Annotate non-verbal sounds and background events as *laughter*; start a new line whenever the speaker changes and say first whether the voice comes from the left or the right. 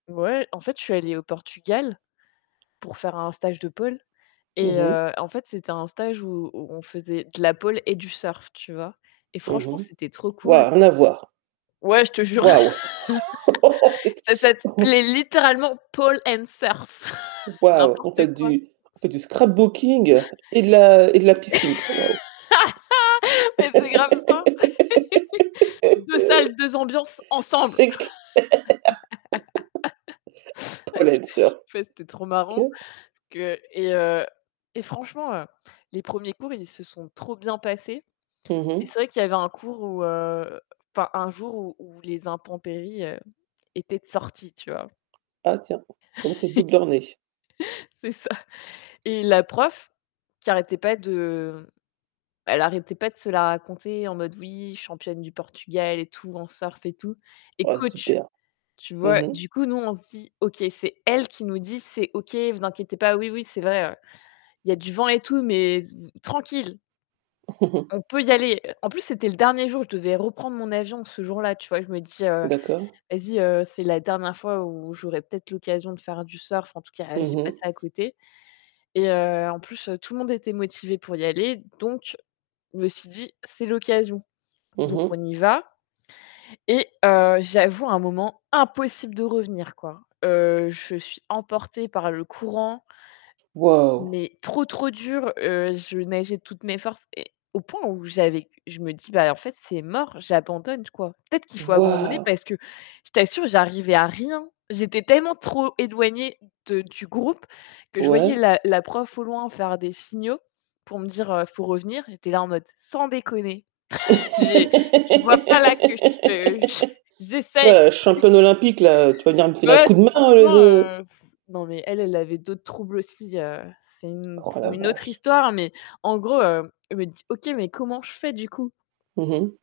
left: Ouais, en fait, je suis allée au Portugal pour faire un stage de pole et
right: Mmh mh.
left: heu, en fait, c'était un stage où où on faisait de la pole et du surf, tu vois? Et
right: Mmh
left: franchement,
right: mh.
left: c'était trop cool.
right: Waouh, rien à voir.
left: Ouais, je te jure.
right: Waouh
left: *chuckles* Ça
right: *laughs* *unintelligible* *laughs*
left: s'appelait littéralement, pole and surf *chuckles*
right: Waouh, on
left: n'importe
right: fait
left: quoi.
right: du on fait du
left: *chuckles*
right: scrapbooking et de la et de la piscine, waouh.
left: *laughs* Mais c'est grave ça. *laughs* Deux
right: *laughs*
left: salles, deux ambiances, ensemble.
right: C'est clair. *laughs*
left: *laughs*
right: Pole and
left: *unintelligible*
right: surf.
left: C'était trop
right: OK.
left: marrant que et heu, et franchement, heu, les premiers cours, ils se sont trop bien passés.
right: Mmh
left: Et
right: mh.
left: c'est vrai qu'il y avait un cours où, heu, enfin, un jour où où les intempéries, heu, étaient de sorties, tu vois?
right: Ah, tiens, ça montre le bout de
left: *laughs*
right: leurs nez.
left: C'est ça, et la prof qui arrêtait pas de elle arrêtait pas de se la raconter en mode oui, championne du Portugal et tout, en surf et tout. Et
right: Ah,
left: coach,
right: super.
left: tu
right: Mmh
left: vois?
right: mh.
left: Du coup, nous, on se dit: «OK, c'est elle qui nous dit: "C'est OK, vous inquiétez pas, oui oui, c'est vrai, il y a du vent et tout, mais v tranquille."»
right: *chuckles*
left: «"On peut y aller."» en plus, c'était le dernier jour, je devais reprendre mon avion ce jour-là, tu vois? Je me dis heu:
right: D'accord.
left: «Vas-y, heu, c'est la dernière fois où j'aurais peut-être l'occasion de faire du surf, en tout cas,
right: Mmh
left: j'ai pas
right: mh.
left: ça à côté». Et, heu, en plus, tout le monde était motivé pour y aller, donc je me suis dit: «C'est l'occasion».
right: Mmh
left: Donc on
right: mh.
left: y va, et heu, j'avoue, un moment impossible de revenir quoi. Heu, je suis emportée par le courant.
right: Waouh.
left: Mais trop trop dur, heu, je nageais de toutes mes forces et au point où j'avais je me dis: «Bah en fait, c'est mort, j'abandonne, quoi. Peut-être qu'il faut abandonner»,
right: Waouh!
left: parce que je t'assure, j'arrivais à rien. J'étais tellement trop éloignée de du groupe que je voyais
right: Ouais.
left: la la prof au loin faire des signaux pour me dire, heu: «Faut revenir». J'étais là en mode: «Sans déconner». *chuckles* J'ai tu vois pas là que je
right: *laughs*
left: j'essaye.
right: Toi, la
left: *chuckles*
right: championne olympique, là, tu vas venir me filer un
left: Bah, ouais,
right: coup de main, au lieu
left: franchement,
right: de
left: heu, *blows air* non, mais elle elle avait d'autres troubles aussi, heu, c'est une
right: Oh,
left: pour
right: la
left: une autre
right: vache.
left: histoire, mais en gros, heu, elle me dit: «OK, mais comment je fais du coup?»
right: Mmh mh.